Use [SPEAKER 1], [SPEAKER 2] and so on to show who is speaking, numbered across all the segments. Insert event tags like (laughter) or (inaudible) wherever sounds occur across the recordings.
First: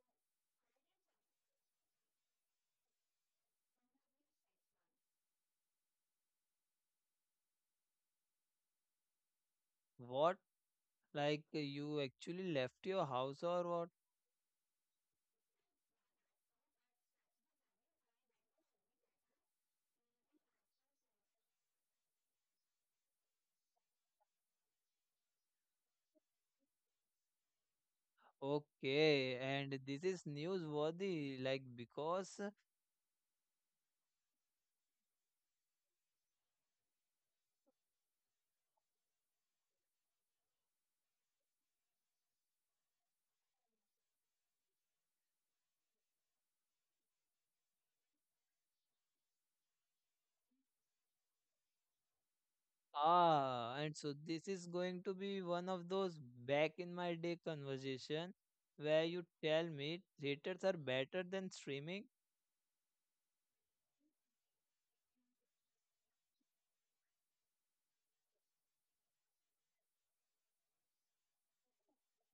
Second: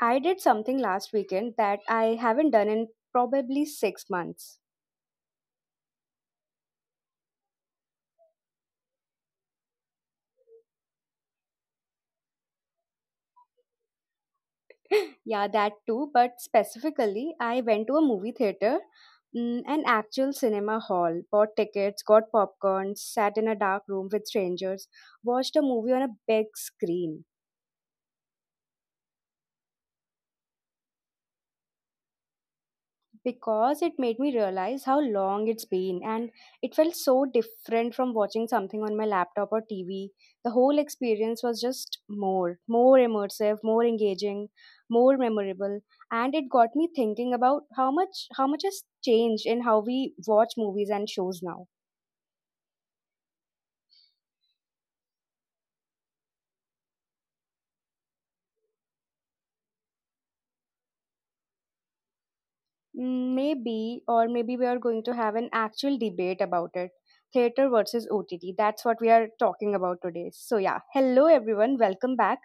[SPEAKER 1] I did something last weekend that I haven't done in probably 6 months.
[SPEAKER 2] What? Like you actually left your house or what?
[SPEAKER 1] (laughs) Yeah, that too, but specifically, I went to a movie theater, an actual cinema hall, bought tickets, got popcorn, sat in a dark room with strangers, watched a movie on a big screen.
[SPEAKER 2] Okay, and this is newsworthy, like because
[SPEAKER 1] Because it made me realize how long it's been, and it felt so different from watching something on my laptop or TV. The whole experience was just more immersive, more engaging, more memorable, and it got me thinking about how much has changed in how we watch movies and shows now.
[SPEAKER 2] ah, and so this is going to be one of those back in my day conversation where you tell me theaters are better than streaming.
[SPEAKER 1] Maybe, or maybe we are going to have an actual debate about it. Theater versus OTT. That's what we are talking about today. So, yeah. Hello, everyone. Welcome back.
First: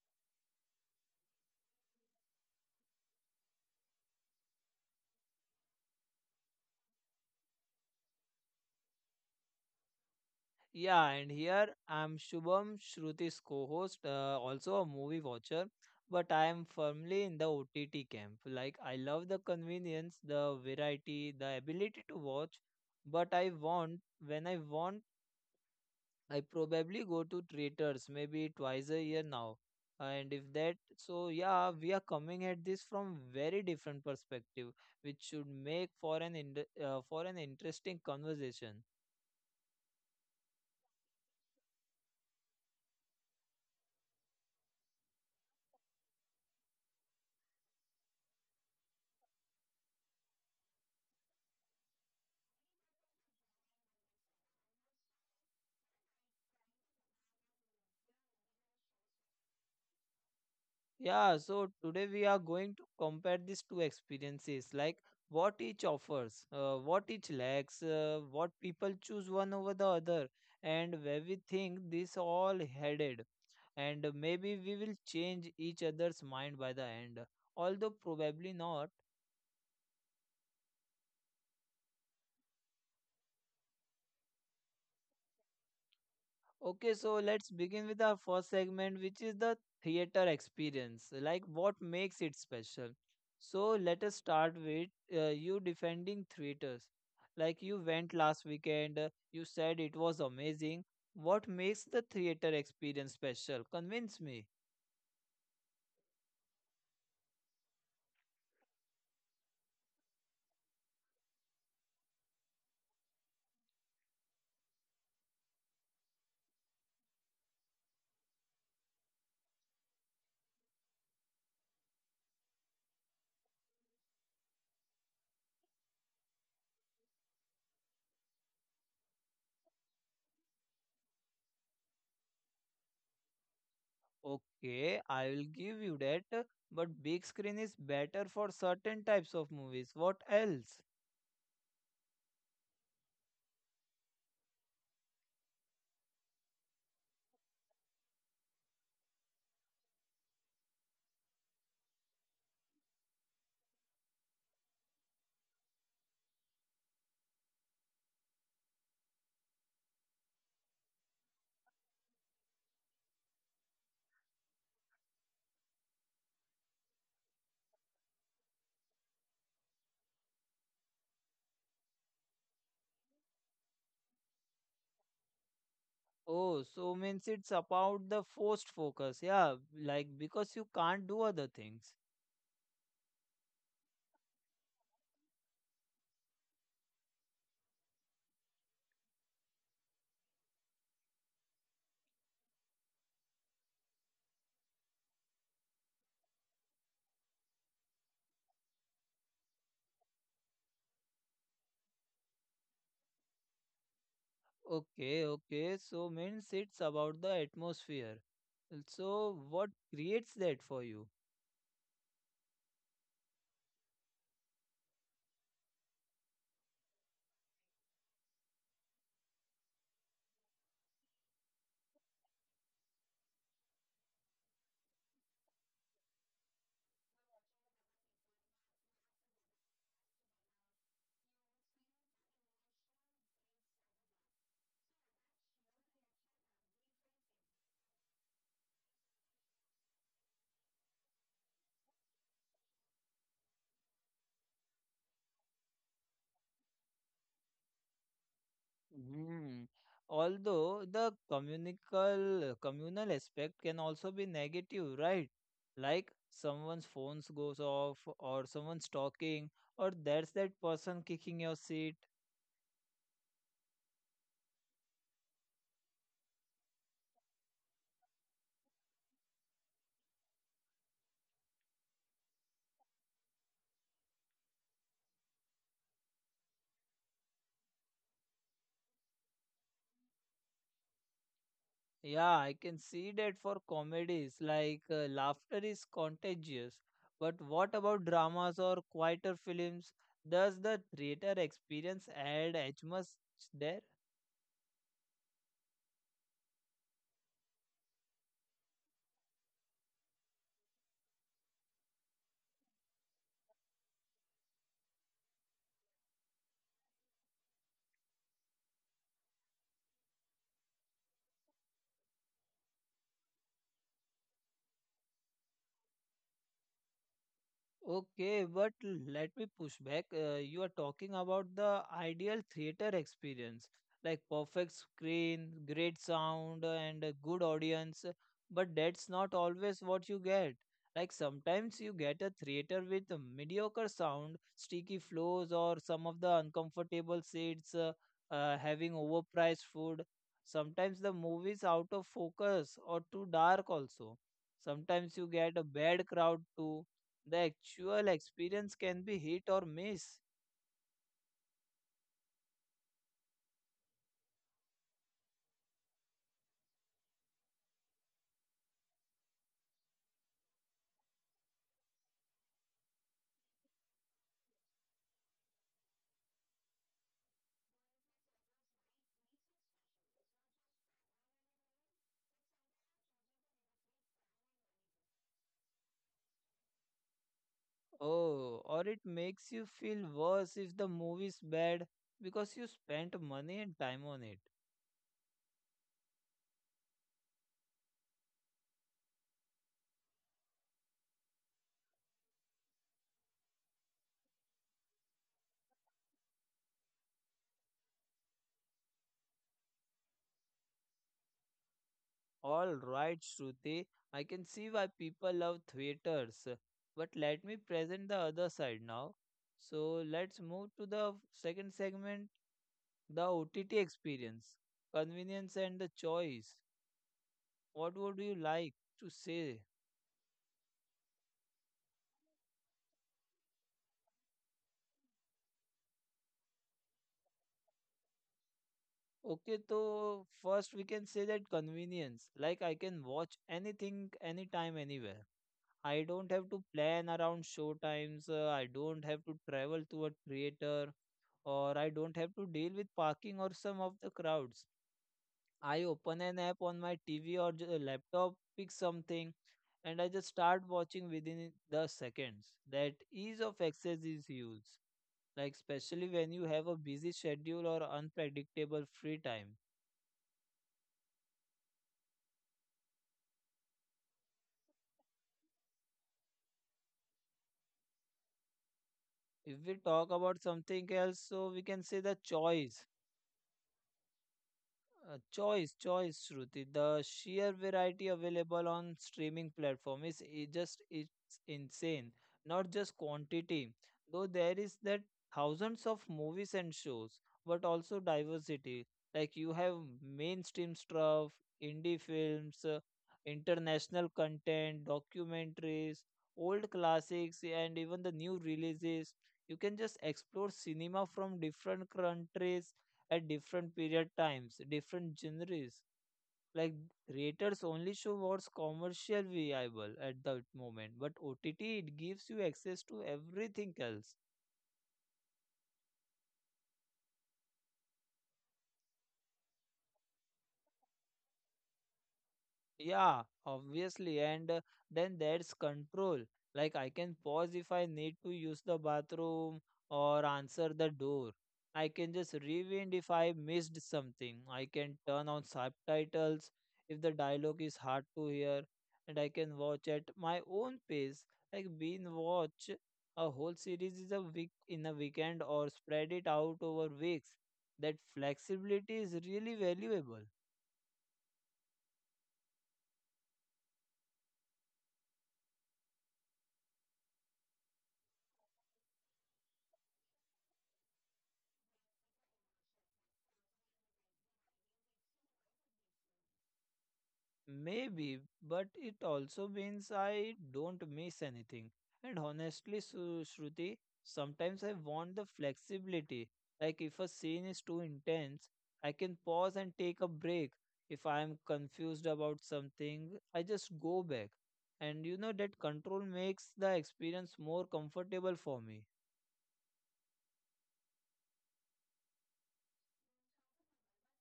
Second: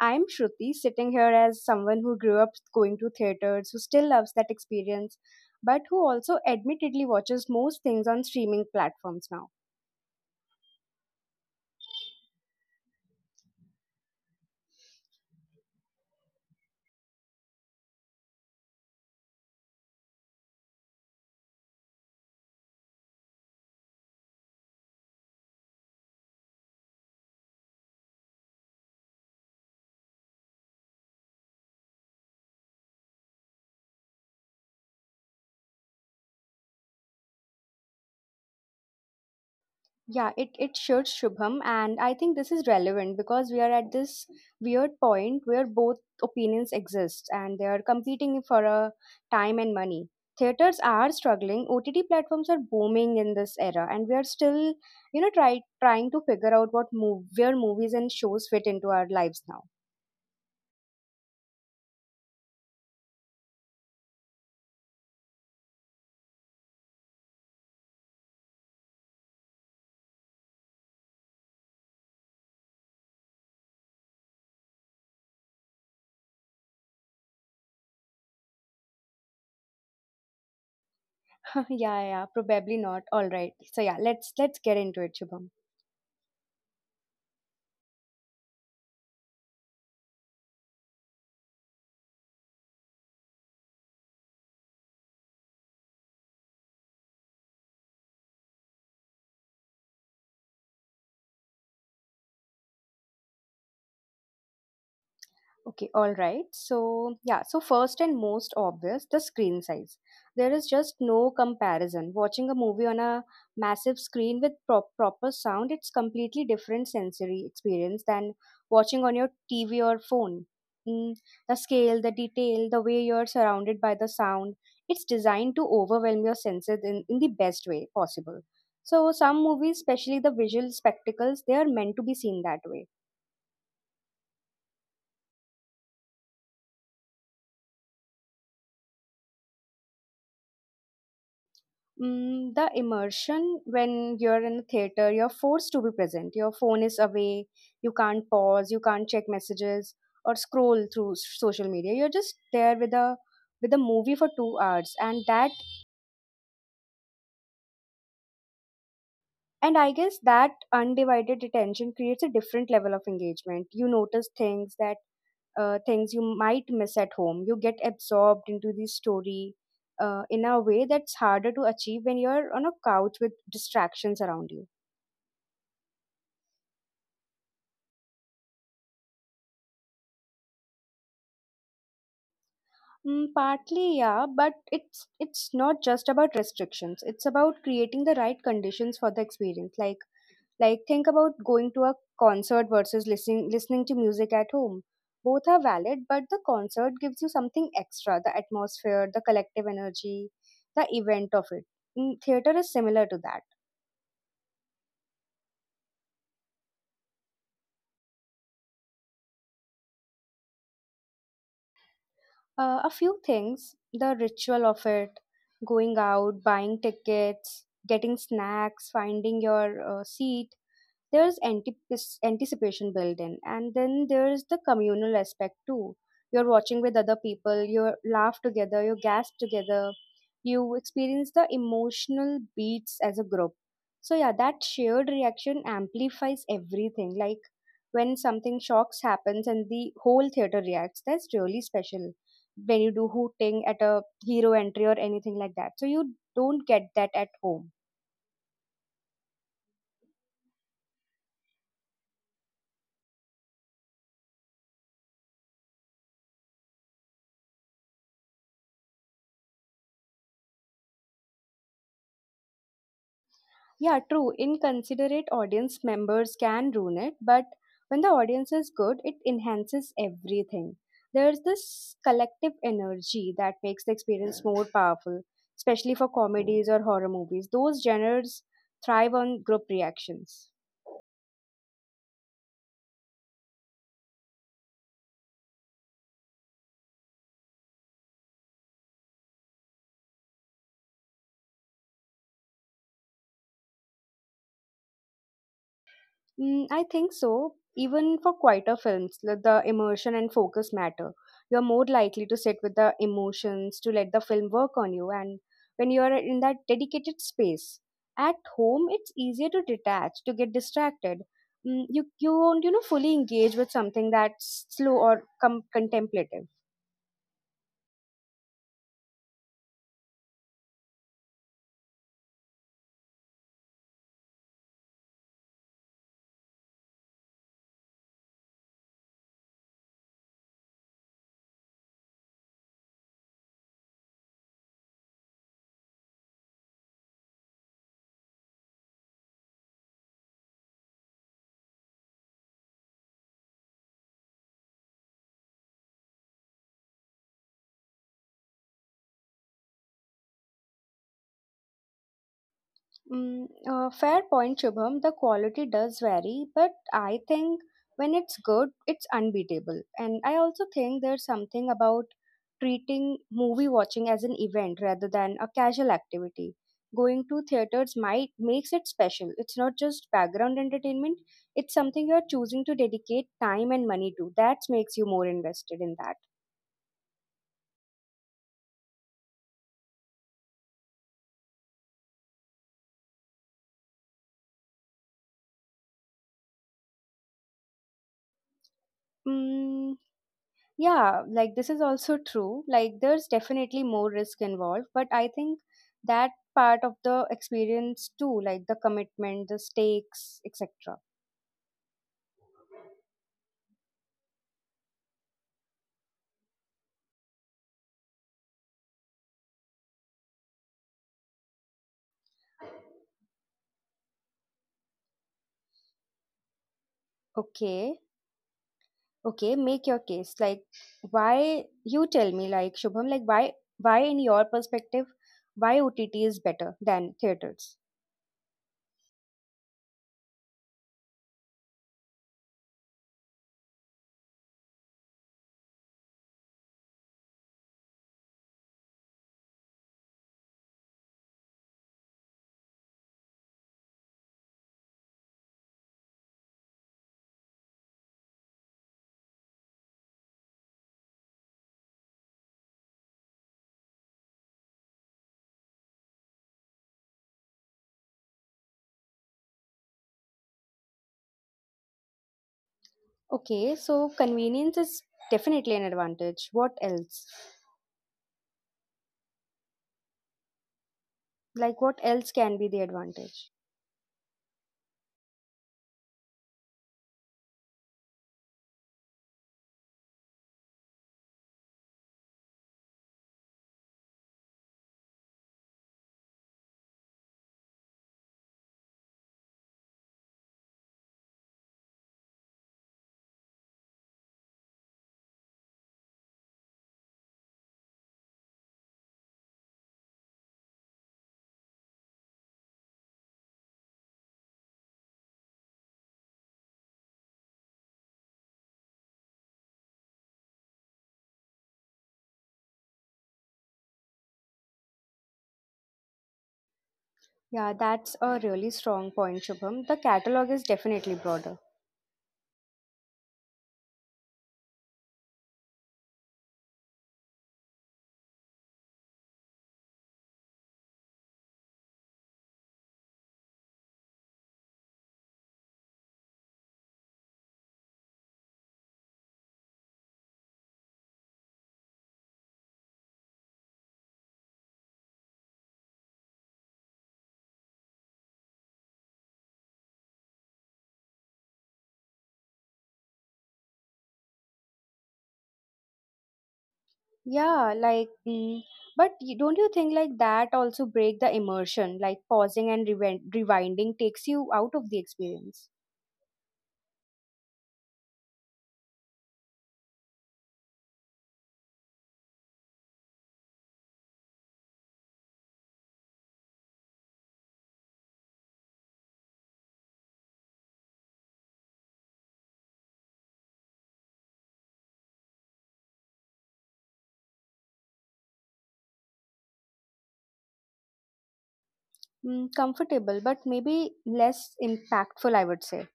[SPEAKER 1] I'm Shruti, sitting here as someone who grew up going to theaters, who still loves that experience, but who also admittedly watches most things on streaming platforms now.
[SPEAKER 2] Yeah, and here I'm Shubham, Shruti's co-host, also a movie watcher, but I am firmly in the OTT camp. Like I love the convenience, the variety, the ability to watch, but I want when I want, I probably go to theaters maybe 2 times a year now. And if that, so yeah, we are coming at this from very different perspective, which should make for an for an interesting conversation.
[SPEAKER 1] Yeah, it should, Shubham. And I think this is relevant because we are at this weird point where both opinions exist and they are competing for a time and money. Theaters are struggling, OTT platforms are booming in this era, and we are still, trying to figure out where movies and shows fit into our lives now.
[SPEAKER 2] Yeah, so today we are going to compare these two experiences, like what each offers, what each lacks, what people choose one over the other, and where we think this all headed. And maybe we will change each other's mind by the end, although probably not.
[SPEAKER 1] (laughs) Yeah, probably not. All right. So yeah, let's get into it, Shubham.
[SPEAKER 2] Okay, so let's begin with our first segment, which is the theater experience. Like, what makes it special? So, let us start with you defending theaters. Like, you went last weekend, you said it was amazing. What makes the theater experience special? Convince me.
[SPEAKER 1] Okay, all right. So, yeah, so first and most obvious, the screen size. There is just no comparison. Watching a movie on a massive screen with proper sound, it's completely different sensory experience than watching on your TV or phone. Mm, the scale, the detail, the way you're surrounded by the sound, it's designed to overwhelm your senses in the best way possible. So, some movies, especially the visual spectacles, they are meant to be seen that way.
[SPEAKER 2] Okay, I will give you that, but big screen is better for certain types of movies. What else?
[SPEAKER 1] The immersion when you're in a theater, you're forced to be present. Your phone is away, you can't pause, you can't check messages or scroll through social media. You're just there with a movie for 2 hours, and that and I guess that undivided attention creates a different level of engagement. You notice things you might miss at home. You get absorbed into the story in a way that's harder to achieve when you're on a couch with distractions around you.
[SPEAKER 2] Oh, so means it's about the forced focus. Yeah, like because you can't do other things.
[SPEAKER 1] Partly, yeah, but it's not just about restrictions. It's about creating the right conditions for the experience. Like think about going to a concert versus listening to music at home. Both are valid, but the concert gives you something extra, the atmosphere, the collective energy, the event of it. Theater is similar to that.
[SPEAKER 2] Okay, okay. So means it's about the atmosphere. So what creates that for you?
[SPEAKER 1] A few things, the ritual of it, going out, buying tickets, getting snacks, finding your seat. There's anticipation built in, and then there's the communal aspect too. You're watching with other people, you laugh together, you gasp together, you experience the emotional beats as a group. So yeah, that shared reaction amplifies everything. Like when something shocks happens and the whole theater reacts, that's really special. When you do hooting at a hero entry or anything like that, so you don't get that at home.
[SPEAKER 2] Hmm. Although the communical communal aspect can also be negative, right? Like someone's phones goes off or someone's talking or there's that person kicking your seat.
[SPEAKER 1] Yeah, true. Inconsiderate audience members can ruin it, but when the audience is good, it enhances everything. There's this collective energy that makes the experience more powerful, especially for comedies or horror movies. Those genres thrive on group reactions.
[SPEAKER 2] Yeah, I can see that for comedies, like laughter is contagious. But what about dramas or quieter films? Does the theater experience add as much there?
[SPEAKER 1] I think so. Even for quieter films, like the immersion and focus matter. You're more likely to sit with the emotions, to let the film work on you, and when you're in that dedicated space. At home, it's easier to detach, to get distracted. You won't, you know, fully engage with something that's slow or contemplative.
[SPEAKER 2] Okay, but let me push back. You are talking about the ideal theater experience, like perfect screen, great sound, and a good audience. But that's not always what you get. Like sometimes you get a theater with a mediocre sound, sticky floors, or some of the uncomfortable seats, having overpriced food. Sometimes the movie's out of focus or too dark also. Sometimes you get a bad crowd too, the actual experience can be hit or miss.
[SPEAKER 1] Fair point, Shubham. The quality does vary, but I think when it's good, it's unbeatable. And I also think there's something about treating movie watching as an event rather than a casual activity. Going to theaters might makes it special. It's not just background entertainment. It's something you're choosing to dedicate time and money to. That makes you more invested in that.
[SPEAKER 2] Oh, or it makes you feel worse if the movie's bad because you spent money and time on it.
[SPEAKER 1] Mm, Yeah, like this is also true. Like there's definitely more risk involved, but I think that part of the experience too, like the commitment, the stakes, etc.
[SPEAKER 2] All right, Shruti, I can see why people love theaters. But let me present the other side now. So let's move to the second segment, the OTT experience, convenience and the
[SPEAKER 1] Okay,
[SPEAKER 2] choice. What
[SPEAKER 1] okay,
[SPEAKER 2] would
[SPEAKER 1] make
[SPEAKER 2] you
[SPEAKER 1] your case.
[SPEAKER 2] like
[SPEAKER 1] Like
[SPEAKER 2] to say?
[SPEAKER 1] why you tell me like Shubham, like why in your perspective why OTT is better than theaters?
[SPEAKER 2] Okay, so first we can say that convenience. Like I can watch anything, anytime, anywhere. I don't have to plan around show times. I don't have to travel to a theater, or I don't have to deal with parking or some of the crowds. I open an app on my TV or laptop, pick something, and I just start watching within the seconds. That ease of access is huge. Like especially when you have a busy schedule or unpredictable free time.
[SPEAKER 1] Okay, so convenience is definitely an advantage. What else?
[SPEAKER 2] If we talk about
[SPEAKER 1] Like, what
[SPEAKER 2] something
[SPEAKER 1] else
[SPEAKER 2] else,
[SPEAKER 1] can be the
[SPEAKER 2] so we can say the
[SPEAKER 1] advantage?
[SPEAKER 2] choice. Choice, Shruti. The sheer variety available on streaming platform is just it's insane. Not just quantity, though there is that, thousands of movies and shows, but also diversity. Like you have mainstream stuff, indie films, international content, documentaries, old classics, and even the new releases. You can just explore cinema from different countries at different period times, different genres. Like creators only show what's commercial viable at that moment, but OTT it gives you access to everything else.
[SPEAKER 1] Yeah, that's a really strong point, Shubham. The catalog is definitely broader.
[SPEAKER 2] Yeah, obviously. And then there's control. Like I can pause if I need to use the bathroom or answer the door. I can just rewind if I missed something. I can turn on subtitles if the dialogue is hard to hear. And I can watch at my own pace. Like being watch a whole series is a week in a weekend or spread it out over weeks. That flexibility is really valuable.
[SPEAKER 1] Yeah, like, mm, but don't you think like that also break the immersion? Like rewinding takes you out of the experience.
[SPEAKER 2] Maybe, but it also means I don't miss anything. And honestly, Shruti, sometimes I want the flexibility. Like if a scene is too intense, I can pause and take a break. If I am confused about something, I just go back. And you know that control makes the experience more comfortable for me.
[SPEAKER 1] Comfortable, but maybe less impactful, I would say.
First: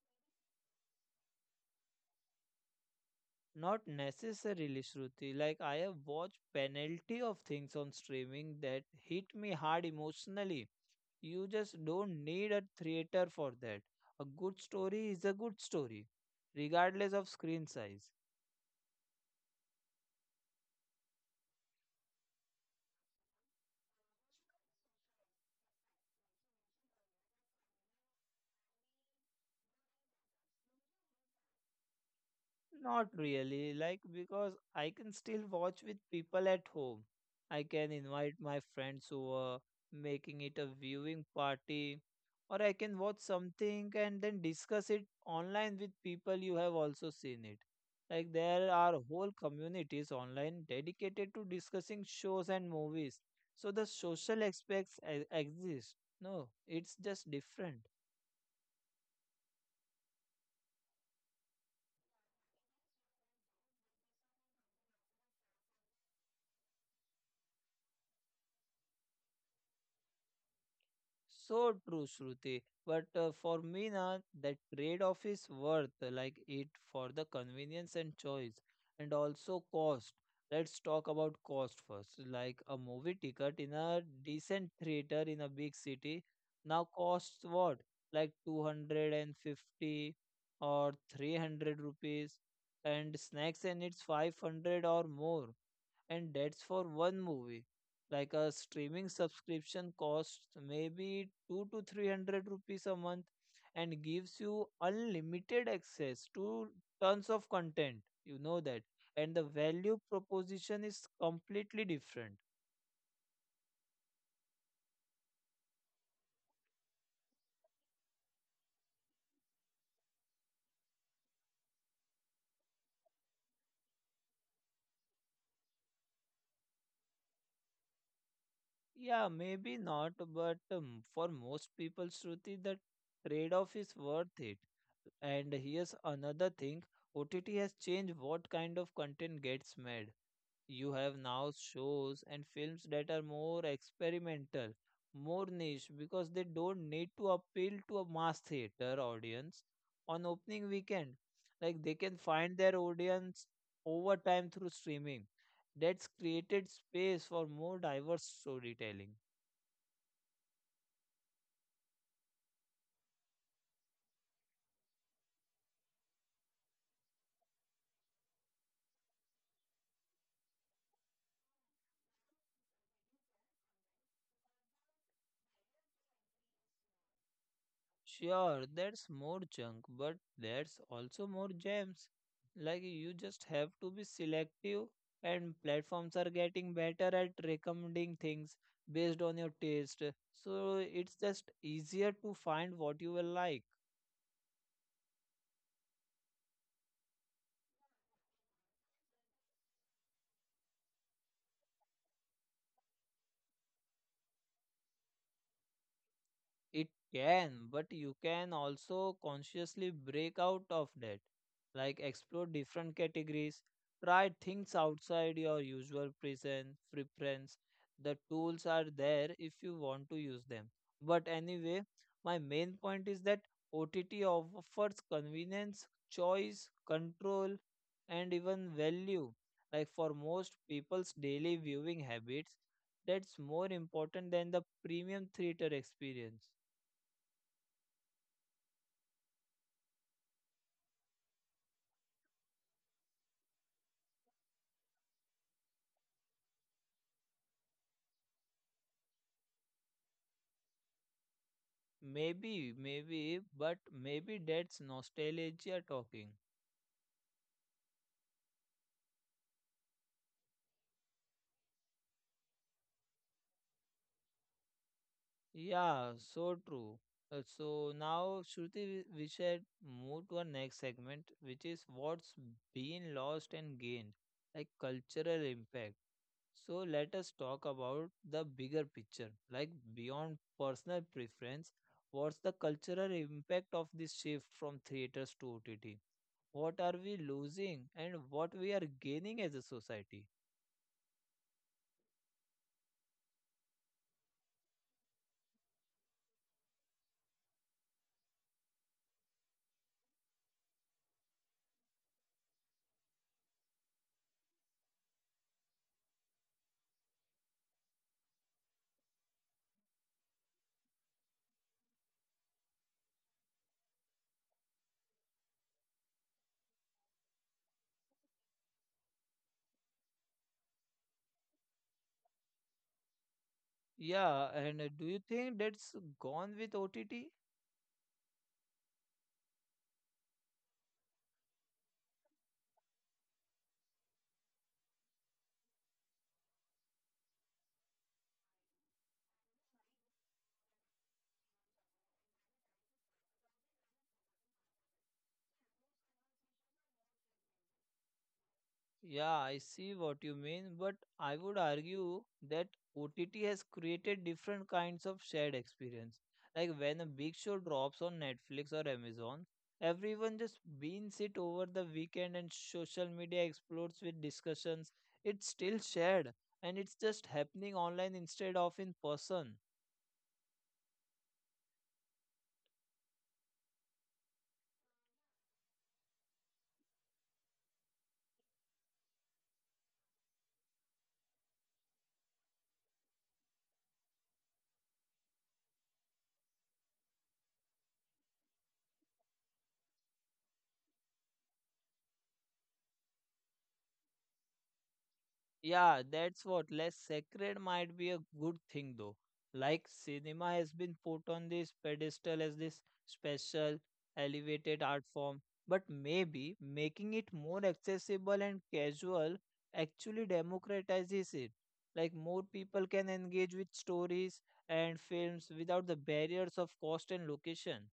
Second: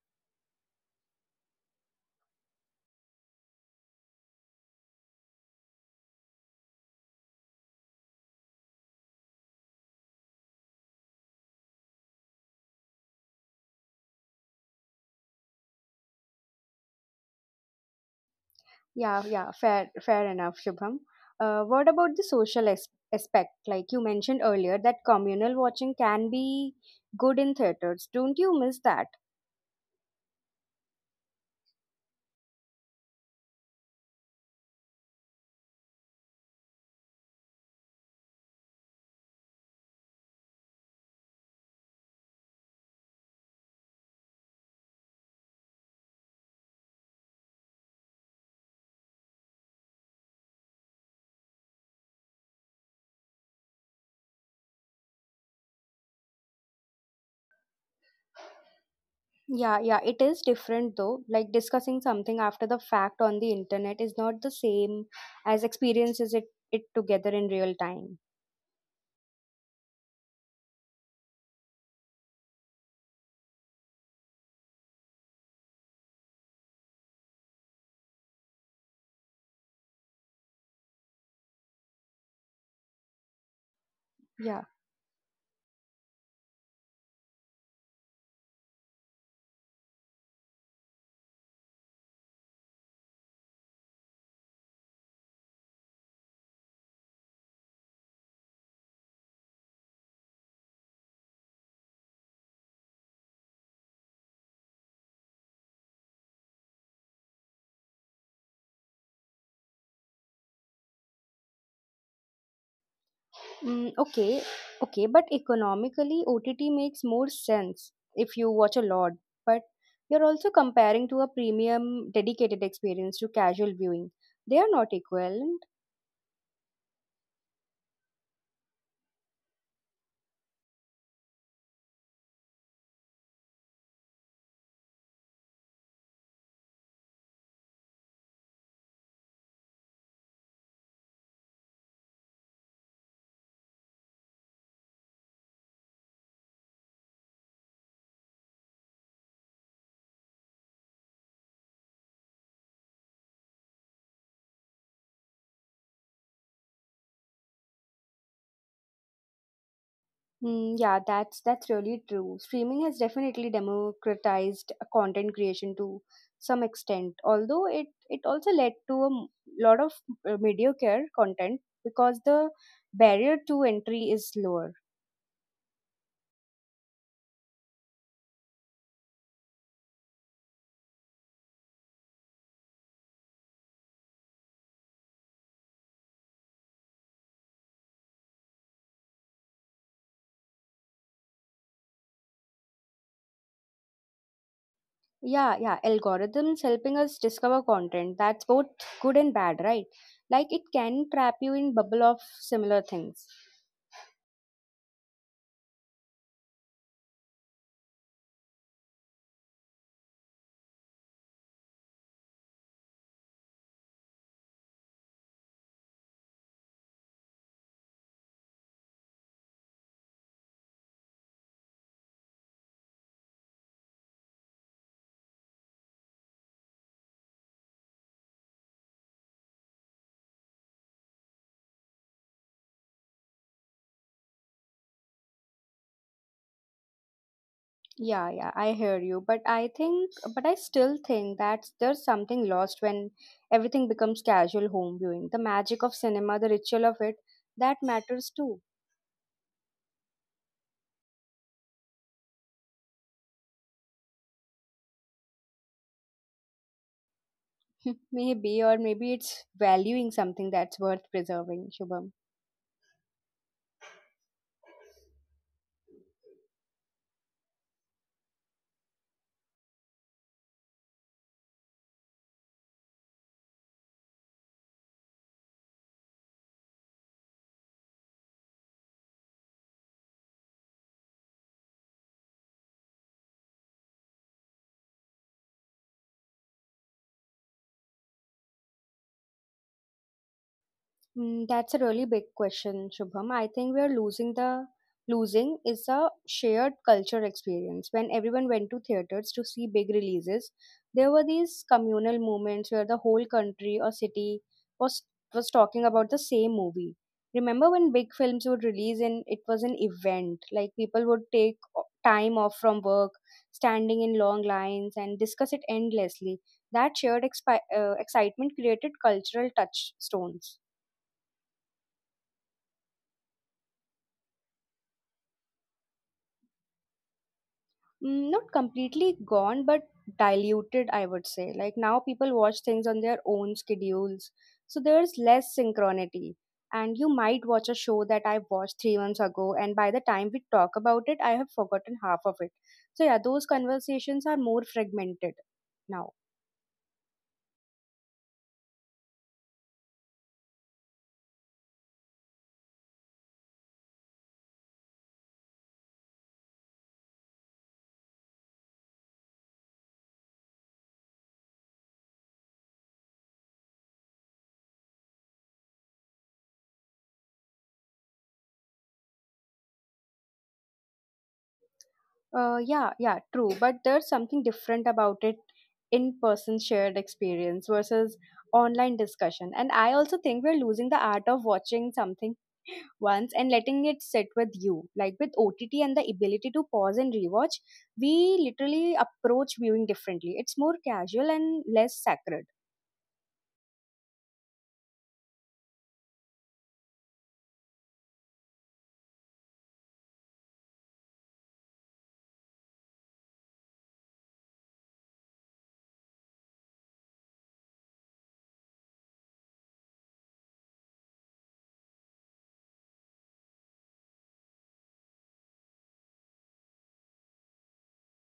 [SPEAKER 2] Not necessarily, Shruti. Like I have watched penalty of things on streaming that hit me hard emotionally. You just don't need a theater for that. A good story is a good story, regardless of screen size.
[SPEAKER 1] Fair enough, Shubham. What about the social aspect? Like you mentioned earlier, that communal watching can be good in theaters. Don't you miss that?
[SPEAKER 2] Not really, like because I can still watch with people at home. I can invite my friends over, making it a viewing party, or I can watch something and then discuss it online with people you have also seen it. Like there are whole communities online dedicated to discussing shows and movies. So the social aspects exist. No, it's just different.
[SPEAKER 1] Yeah, yeah, it is different though. Like discussing something after the fact on the internet is not the same as experiences it together in real time.
[SPEAKER 2] So true, Shruti. But for me, na, that trade-off is worth like it for the convenience and choice, and also cost. Let's talk about cost first. Like a movie ticket in a
[SPEAKER 1] Yeah.
[SPEAKER 2] decent theater in a big city now costs what? Like 250 or 300 rupees, and snacks and it's 500 or more, and that's for one movie. Like a streaming subscription costs maybe 2 to 300 rupees a month and gives you unlimited access to tons of content, you know that, and the value proposition is completely different.
[SPEAKER 1] Okay, okay, but economically, OTT makes more sense if you watch a lot, but you're also comparing to a premium dedicated experience to casual viewing. They are not equivalent.
[SPEAKER 2] Yeah, maybe not, but for most people, Shruti, the trade-off is worth it. And here's another thing, OTT has changed what kind of content gets made. You have now shows and films that are more experimental, more niche because they don't need to appeal to a mass theater audience on opening weekend. Like they can find their audience over time through streaming. That's created space for more diverse storytelling.
[SPEAKER 1] Yeah, that's really true. Streaming has definitely democratized content creation to some extent, although it also led to a lot of mediocre content because the barrier to entry is lower.
[SPEAKER 2] Sure, there's more junk, but there's also more gems. Like you just have to be selective, and platforms are getting better at recommending things based on your taste. So it's just easier to find what you will like.
[SPEAKER 1] Yeah, Algorithms helping us discover content. That's both good and bad, right? Like it can trap you in bubble of similar things.
[SPEAKER 2] It can, but you can also consciously break out of that. Like explore different categories, try things outside your usual present preference. The tools are there if you want to use them. But anyway, my main point is that OTT offers convenience, choice, control, and even value. Like for most people's daily viewing habits, that's more important than the premium theater experience.
[SPEAKER 1] Yeah, I hear you, but I still think that there's something lost when everything becomes casual home viewing. The magic of cinema, the ritual of it, that matters too.
[SPEAKER 2] Maybe, maybe, but maybe that's nostalgia talking.
[SPEAKER 1] (laughs) Maybe, or maybe it's valuing something that's worth preserving, Shubham.
[SPEAKER 2] Yeah, so true. So now, Shruti, we should move to our next segment, which is what's been lost and gained, like cultural impact. So let us talk about the bigger picture, like beyond personal preference, what's the cultural impact of this shift from theaters to OTT? What are we losing and what we are gaining as a society?
[SPEAKER 1] That's a really big question, Shubham. I think we are losing is a shared culture experience. When everyone went to theaters to see big releases, there were these communal moments where the whole country or city was was talking about the same movie. Remember when big films would release and it was an event, like people would take time off from work, standing in long lines and discuss it endlessly. That shared excitement created cultural touchstones.
[SPEAKER 2] Yeah, and do you think that's gone with OTT?
[SPEAKER 1] Not completely gone, but diluted, I would say. Like now people watch things on their own schedules, so there's less synchronicity, and you might watch a show that I watched 3 months ago, and by the time we talk about it, I have forgotten half of it. So yeah, those conversations are more fragmented now.
[SPEAKER 2] Yeah, I see what you mean, but I would argue that OTT has created different kinds of shared experience. Like when a big show drops on Netflix or Amazon, everyone just binges it over the weekend and social media explodes with discussions. It's still shared, and it's just happening online instead of in person.
[SPEAKER 1] Yeah True, but there's something different about it. In person shared experience versus online discussion. And I also think we're losing the art of watching something once and letting it sit with you. Like with OTT and the ability to pause and rewatch, we literally approach viewing differently. It's more casual and less sacred.
[SPEAKER 2] Yeah, that's what. Less sacred might be a good thing, though. Like cinema has been put on this pedestal as this special, elevated art form, but maybe making it more accessible and casual actually democratizes it. Like more people can engage with stories and films without the barriers of cost and location.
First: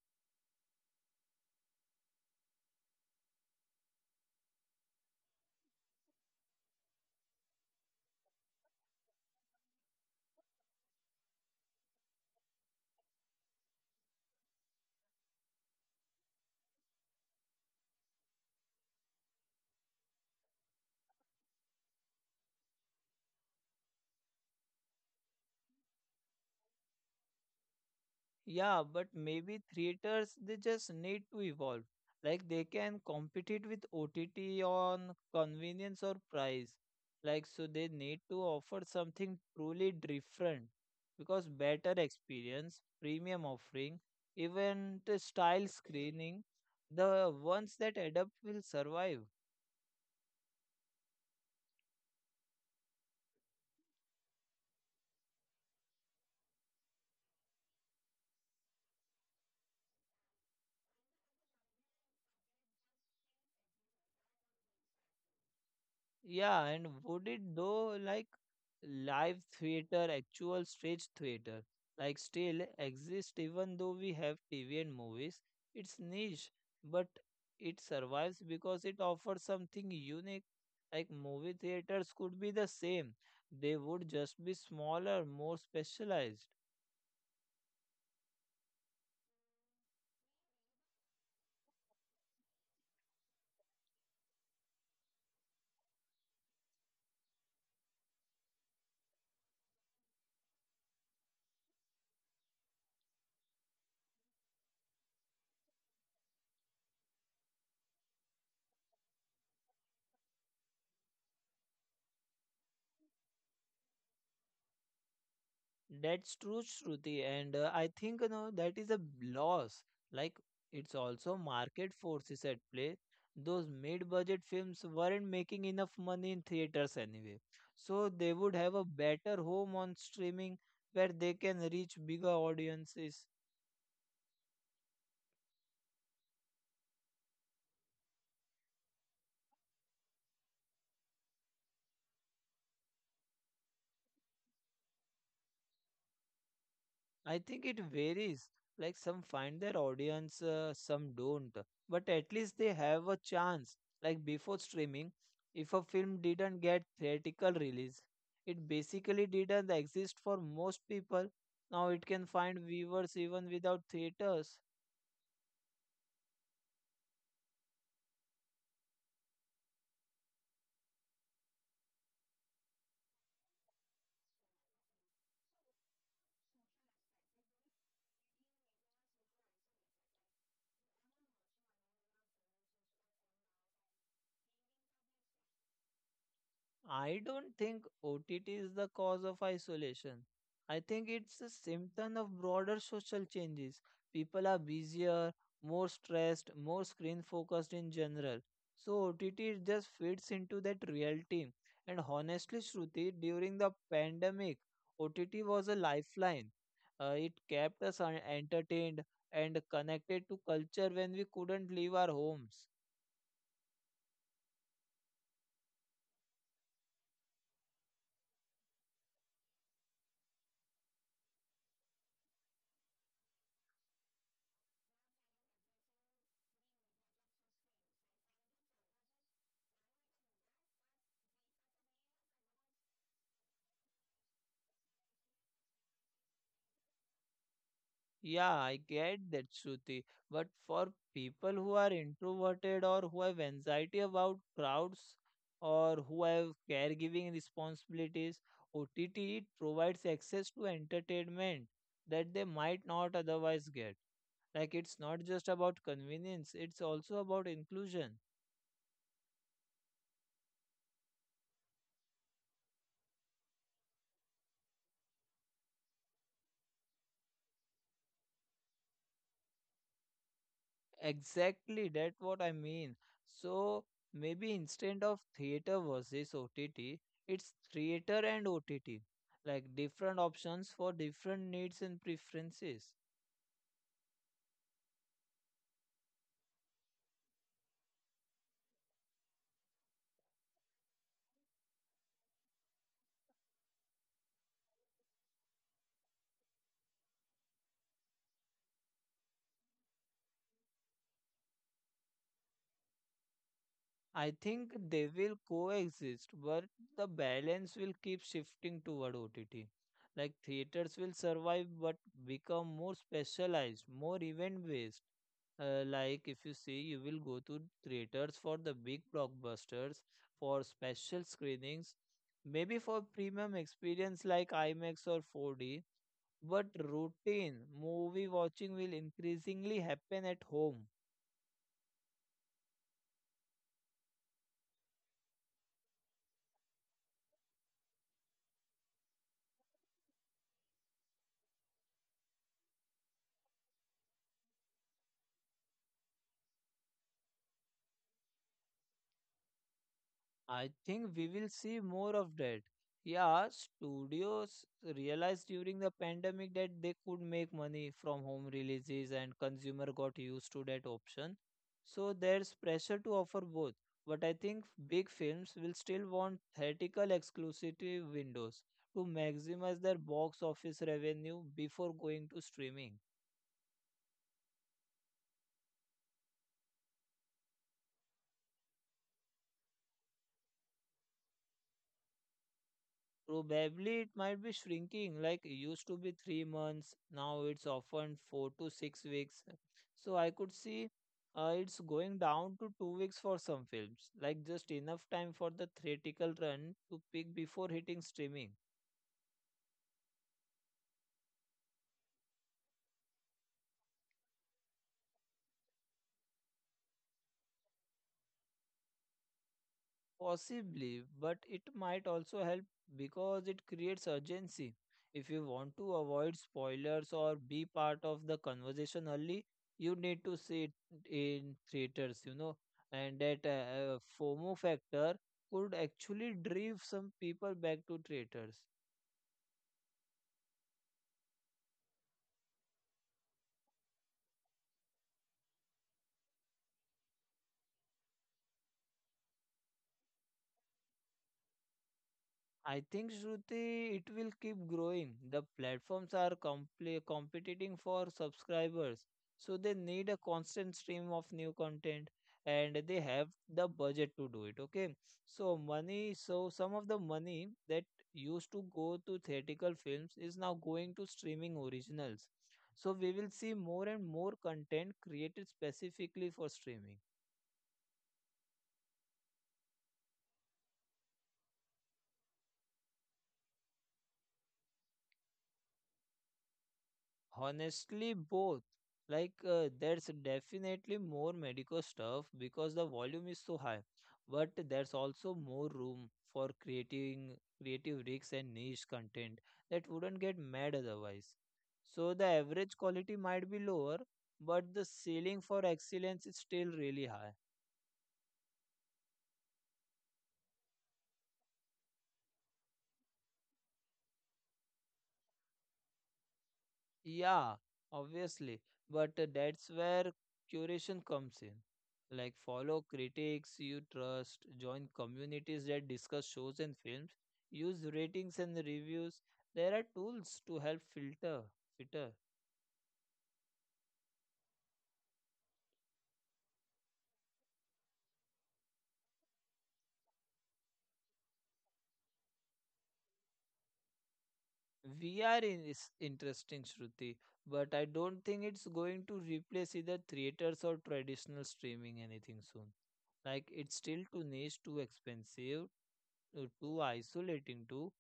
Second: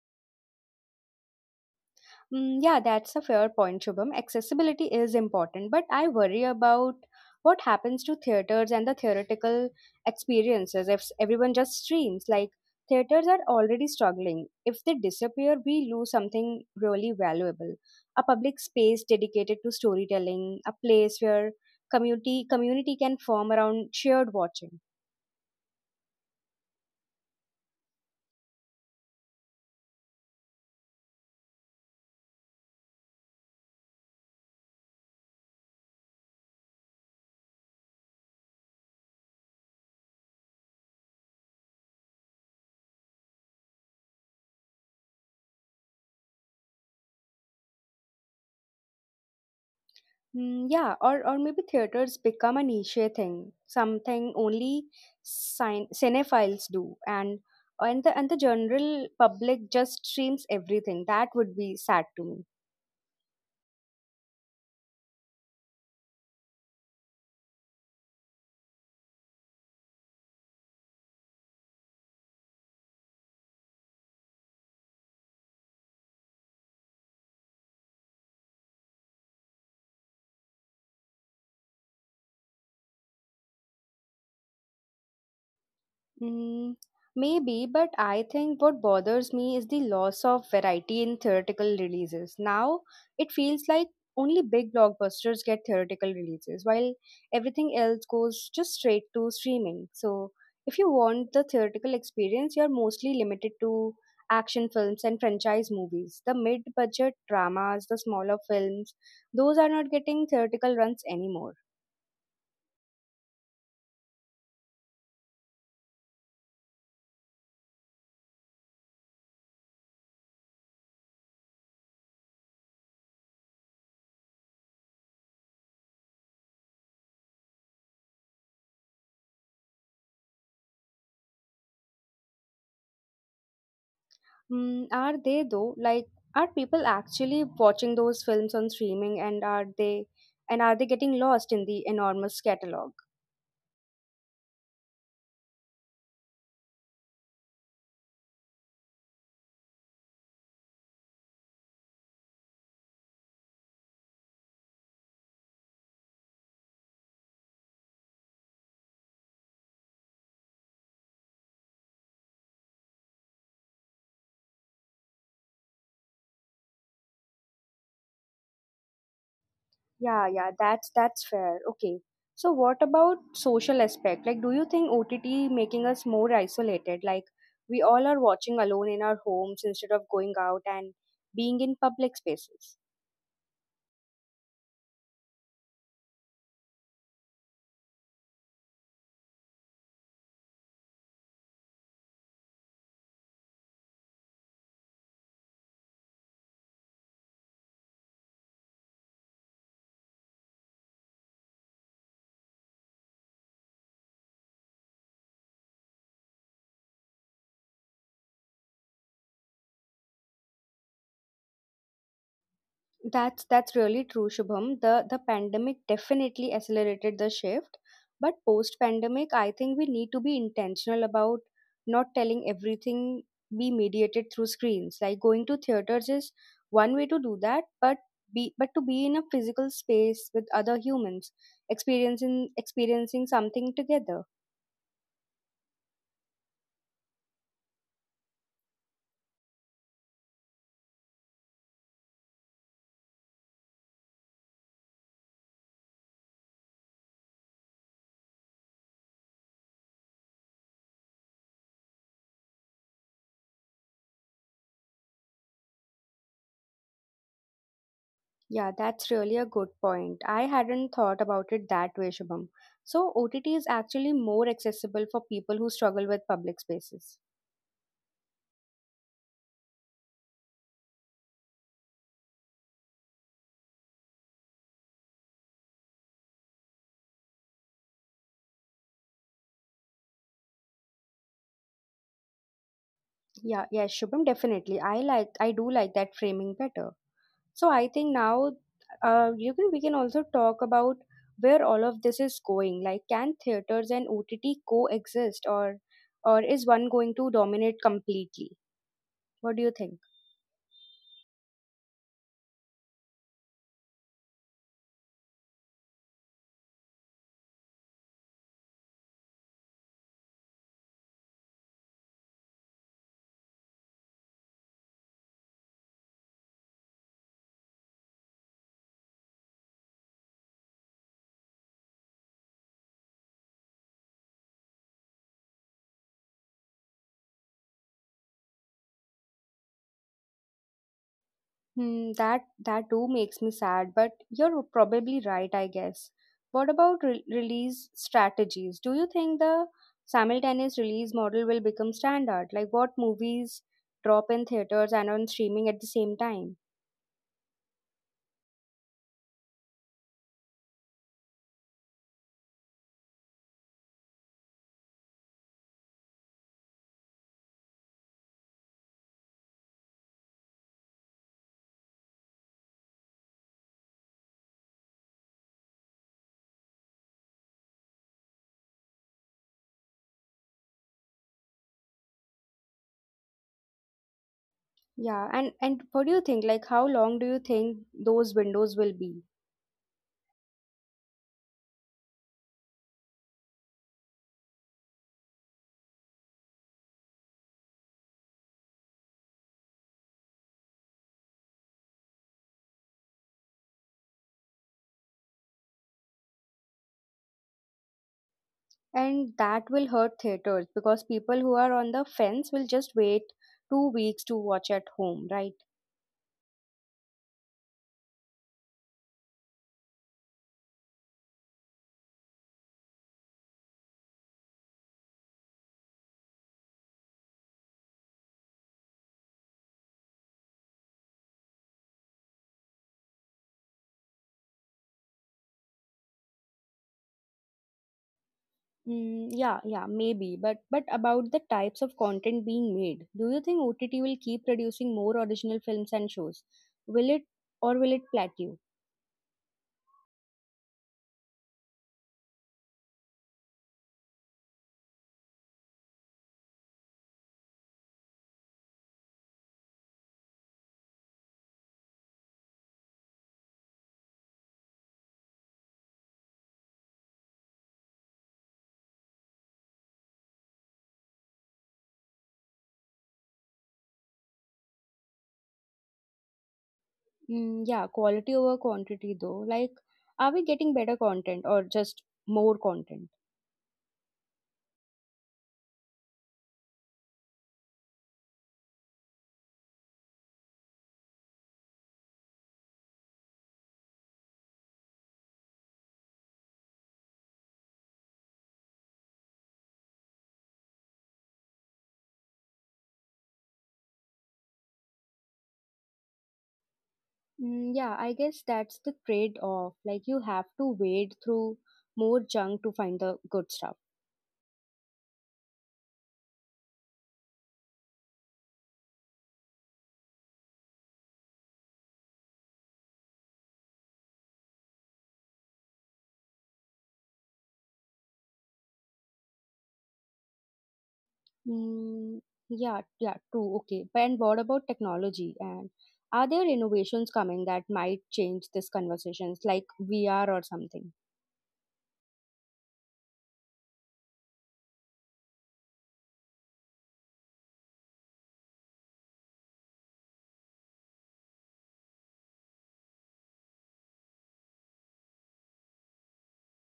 [SPEAKER 1] Yeah, that's a fair point, Shubham. Accessibility is important, but I worry about what happens to theaters and the theoretical experiences if everyone just streams. Like, theaters are already struggling. If they disappear, we lose something really valuable, a public space dedicated to storytelling, a place where community can form around shared watching.
[SPEAKER 2] Yeah, but maybe theaters they just need to evolve. Like they can compete it with OTT on convenience or price. Like so they need to offer something truly different because better experience, premium offering, even the style screening, the ones that adapt will survive.
[SPEAKER 1] Yeah, or maybe theaters become a niche thing, something only cinephiles do, and the general public just streams everything. That would be sad to me.
[SPEAKER 2] Yeah, and would it though, like live theater, actual stage theater, like still exist even though we have TV and movies? It's niche, but it survives because it offers something unique. Like movie theaters could be the same, they would just be smaller, more specialized.
[SPEAKER 1] Mm, Maybe, but I think what bothers me is the loss of variety in theoretical releases. Now, it feels like only big blockbusters get theoretical releases, while everything else goes just straight to streaming. So, if you want the theoretical experience, you're mostly limited to action films and franchise movies. The mid budget dramas, the smaller films, those are not getting theoretical runs anymore.
[SPEAKER 2] That's true, Shruti, and I think you know that is a loss. Like it's also market forces at play. Those mid-budget films weren't making enough money in theaters anyway, so they would have a better home on streaming where they can reach bigger audiences.
[SPEAKER 1] Are they though? Like, are people actually watching those films on streaming, and are they getting lost in the enormous catalog?
[SPEAKER 2] I think it varies. Like some find their audience, some don't. But at least they have a chance. Like before streaming, if a film didn't get theatrical release, it basically didn't exist for most people. Now it can find viewers even without theaters.
[SPEAKER 1] Yeah, that's fair. Okay. So what about social aspect? Like, do you think OTT making us more isolated? Like, we all are watching alone in our homes instead of going out and being in public spaces.
[SPEAKER 2] I don't think OTT is the cause of isolation. I think it's a symptom of broader social changes. People are busier, more stressed, more screen focused in general. So OTT just fits into that reality. And honestly, Shruti, during the pandemic, OTT was a lifeline. It kept us entertained and connected to culture when we couldn't leave our homes.
[SPEAKER 1] That's really true, Shubham. The pandemic definitely accelerated the shift, but post pandemic, I think we need to be intentional about not telling everything be mediated through screens. Like going to theaters is one way to do that, but be but to be in a physical space with other humans, experiencing something together.
[SPEAKER 2] Yeah, I get that, Shruti. But for people who are introverted or who have anxiety about crowds or who have caregiving responsibilities, OTT it provides access to entertainment that they might not otherwise get. Like it's not just about convenience, it's also about inclusion.
[SPEAKER 1] Yeah, that's really a good point. I hadn't thought about it that way, Shubham. So OTT is actually more accessible for people who struggle with public spaces.
[SPEAKER 2] Exactly, that's what I mean. So maybe instead of theater versus OTT, it's theater and OTT, like different options for different needs and preferences.
[SPEAKER 1] Yeah, yeah, Shubham, definitely. I do like that framing better. So I think now, you can we can also talk about where all of this is going. Like, can theaters and OTT coexist, or is one going to dominate completely? What do you think?
[SPEAKER 2] I think they will coexist, but the balance will keep shifting toward OTT. Like theaters will survive but become more specialized, more event based. Like if you see, you will go to theaters for the big blockbusters, for special screenings, maybe for premium experience like IMAX or 4D. But routine movie watching will increasingly happen at home.
[SPEAKER 1] That too makes me sad, but you're probably right, I guess. What about release strategies? Do you think the simultaneous release model will become standard? Like what movies drop in theaters and on streaming at the same time?
[SPEAKER 2] I think we will see more of that. Yeah, studios realized during the pandemic that they could make money from home releases and consumer got used to that option. So there's pressure to offer both. But I think big films will still want theatrical exclusivity windows to maximize their box office revenue before going to streaming.
[SPEAKER 1] Yeah, and what do you think? Like how long do you think those windows will be?
[SPEAKER 2] Probably it might be shrinking, like it used to be 3 months, now it's often 4 to 6 weeks. So I could see it's going down to 2 weeks for some films, like just enough time for the theatrical run to peak before hitting streaming.
[SPEAKER 1] And that will hurt theaters because people who are on the fence will just wait 2 weeks to watch at home, right?
[SPEAKER 2] Possibly, but it might also help because it creates urgency. If you want to avoid spoilers or be part of the conversation early, you need to see it in theaters, you know, and that FOMO factor could actually drive some people back to theaters.
[SPEAKER 1] Mm, yeah, yeah, maybe. But about the types of content being made, do you think OTT will keep producing more original films and shows? Will it or will it plateau?
[SPEAKER 2] I think, Shruti, it will keep growing. The platforms are competing for subscribers, so they need a constant stream of new content and they have the budget to do it. Okay, so money, so some of the money that used to go to theatrical films is now going to streaming originals. So we will see more and more content created specifically for streaming.
[SPEAKER 1] Mm, yeah, quality over quantity though. Like, are we getting better content or just more content?
[SPEAKER 2] Honestly, both. Like, there's definitely more medical stuff because the volume is so high, but there's also more room for creating creative rigs and niche content that wouldn't get mad otherwise. So the average quality might be lower, but the ceiling for excellence is still really high.
[SPEAKER 1] Mm, yeah, I guess that's the trade-off. Like, you have to wade through more junk to find the good stuff.
[SPEAKER 2] Yeah, obviously. But that's where curation comes in. Like, follow critics you trust, join communities that discuss shows and films, use ratings and reviews. There are tools to help filter.
[SPEAKER 1] Mm, yeah, yeah, true. Okay. But and what about technology? And are there innovations coming that might change this conversations, like VR or something?
[SPEAKER 2] VR in is interesting, Shruti, but I don't think it's going to replace either theaters or traditional streaming anything soon. Like, it's still too niche, too expensive, too isolating too.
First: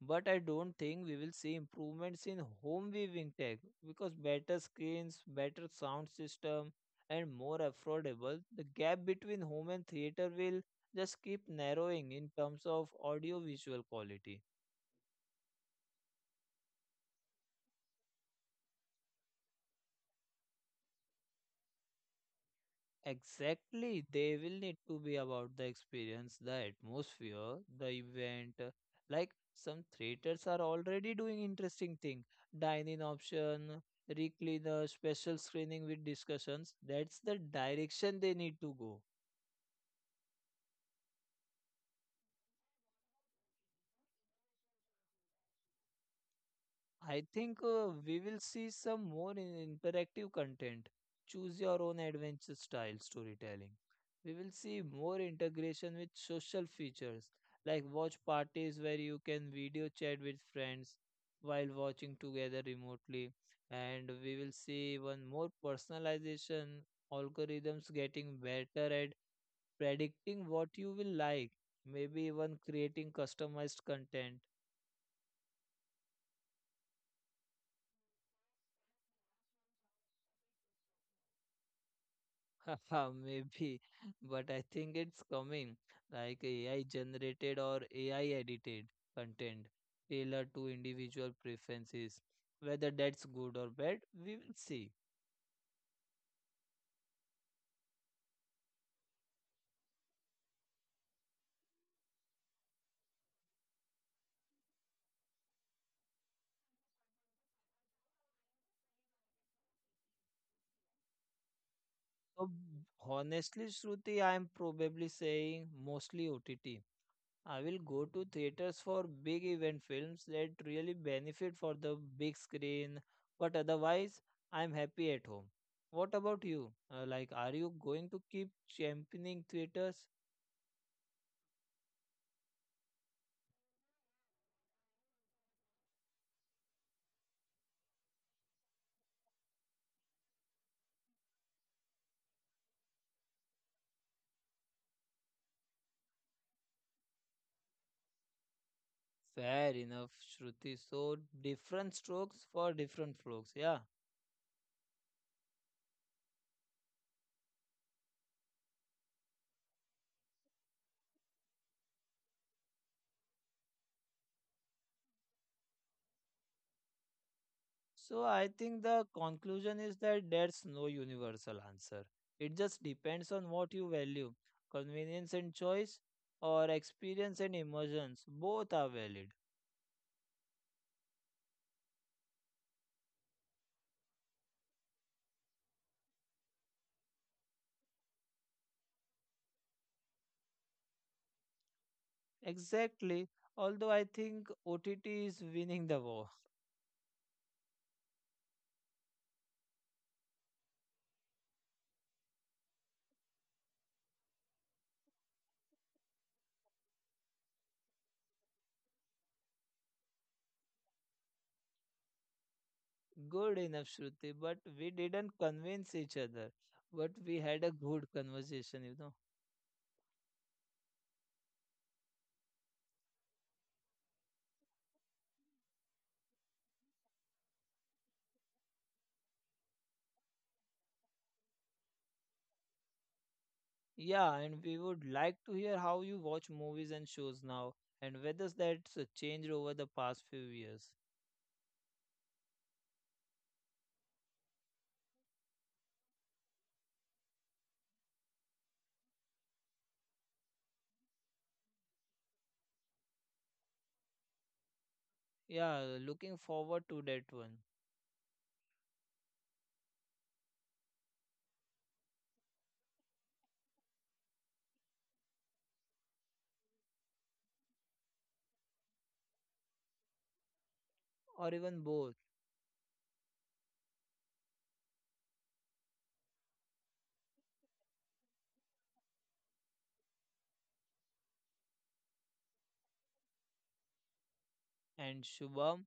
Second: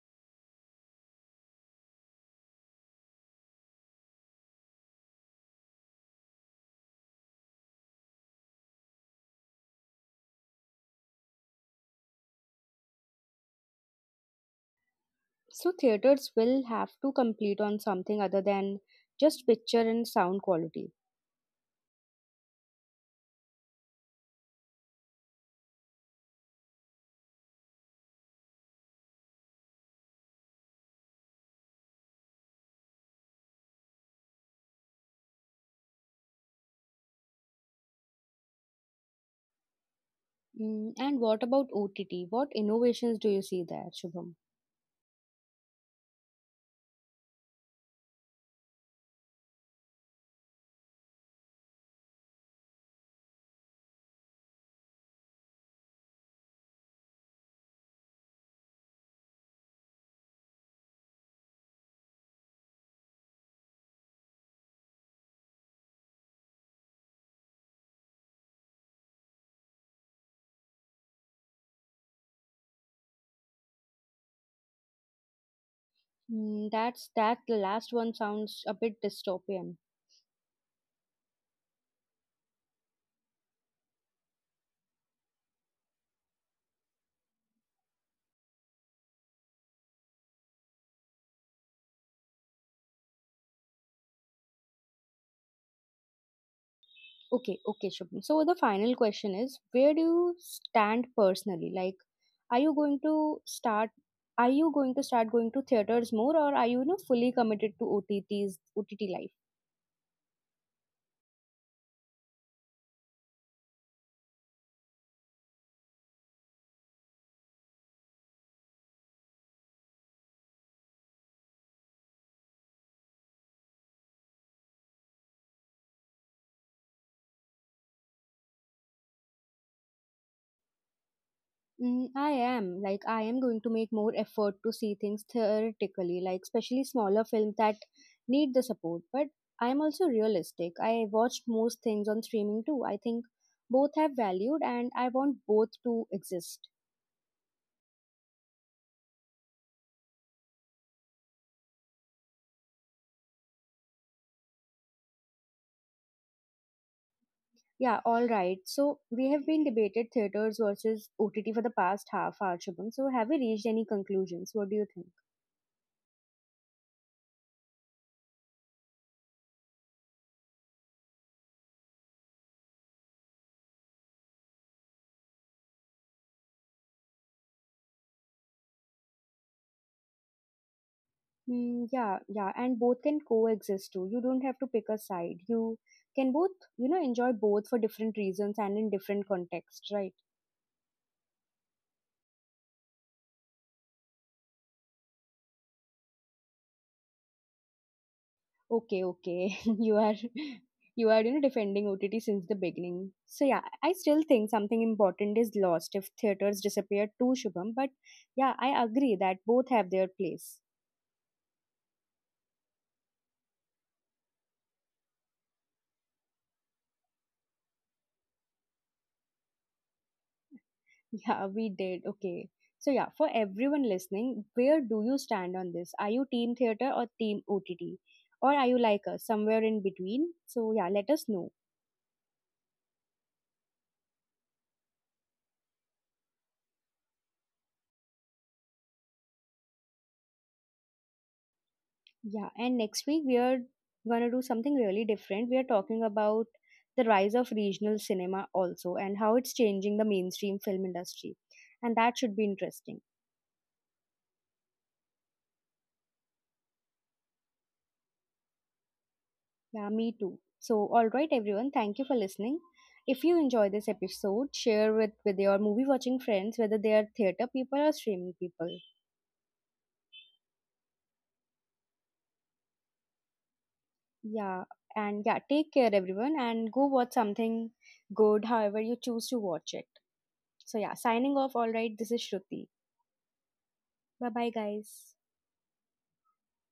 [SPEAKER 2] But I don't think we will see improvements in home viewing tech because better screens, better sound system, and more affordable, the gap between home and theater will just keep narrowing in terms of audio visual quality.
[SPEAKER 1] So theaters will have to complete on something other than just picture and sound quality.
[SPEAKER 2] Exactly, they will need to be about the experience, the atmosphere, the event. Like some theaters are already doing interesting thing, dine-in option, recliner, special screening with discussions. That's the direction they need to go.
[SPEAKER 1] Mm, and what about OTT? What innovations do you see there, Shubham?
[SPEAKER 2] I think we will see some more interactive content. Choose your own adventure style storytelling. We will see more integration with social features like watch parties where you can video chat with friends while watching together remotely. And we will see even more personalization algorithms getting better at predicting what you will like, maybe even creating customized content.
[SPEAKER 1] Mm, that's that. The last one sounds a bit dystopian.
[SPEAKER 2] (laughs) Maybe, but I think it's coming like AI generated or AI edited content tailored to individual preferences. Whether that's good or bad, we will see.
[SPEAKER 1] Okay, okay, Shubham. So the final question is, where do you stand personally? Are you going to start? Are you going to start going to theaters more, or are you, you know, fully committed to OTTs, OTT life?
[SPEAKER 2] So, honestly, Shruti, I'm probably saying mostly OTT. I will go to theaters for big event films that really benefit for the big screen, but otherwise, I'm happy at home. What about you? Like, are you going to keep championing theaters?
[SPEAKER 1] Mm, I am. Like, I am going to make more effort to see things theoretically, like especially smaller films that need the support. But I am also realistic. I watch most things on streaming too. I think both have valued, and I want both to exist.
[SPEAKER 2] Fair enough, Shruti. So, different strokes for different folks. Yeah.
[SPEAKER 1] Yeah, all right. So we have been debated theaters versus OTT for the past half hour, Shubham. So have we reached any conclusions? What do you think?
[SPEAKER 2] So, I think the conclusion is that there's no universal answer. It just depends on what you value convenience and choice, or experience and emotions. Both are valid.
[SPEAKER 1] Mm, yeah, yeah, and both can coexist too. You don't have to pick a side. You can both, you know, enjoy both for different reasons and in different contexts, right?
[SPEAKER 2] Exactly. Although I think OTT is winning the war.
[SPEAKER 1] Okay, okay. (laughs) You are, you know, defending OTT since the beginning. So yeah, I still think something important is lost if theaters disappear too, Shubham, but yeah, I agree that both have their place.
[SPEAKER 2] (laughs) Good enough, Shruti. But we didn't convince each other. But we had a good conversation, you know.
[SPEAKER 1] Yeah, we did. Okay. So yeah, for everyone listening, where do you stand on this? Are you team theater or team OTT? Or are you like us, somewhere in between? So yeah, let us know.
[SPEAKER 2] Yeah, and we would like to hear how you watch movies and shows now and whether that's changed over the past few years.
[SPEAKER 1] Yeah, and next week we are gonna do something really different. We are talking about the rise of regional cinema also and how it's changing the mainstream film industry. And that should be interesting.
[SPEAKER 2] Yeah, looking forward to that one
[SPEAKER 1] Yeah, me too. So, all right, everyone, thank you for listening. If you enjoy this episode, share with your movie watching friends, whether they are theater people or streaming people.
[SPEAKER 2] or even both.
[SPEAKER 1] Yeah, and yeah, take care, everyone, and go watch something good, however you choose to watch it. So, yeah, signing off. All right, this is Shruti. Bye bye, guys.
[SPEAKER 2] And Shubham,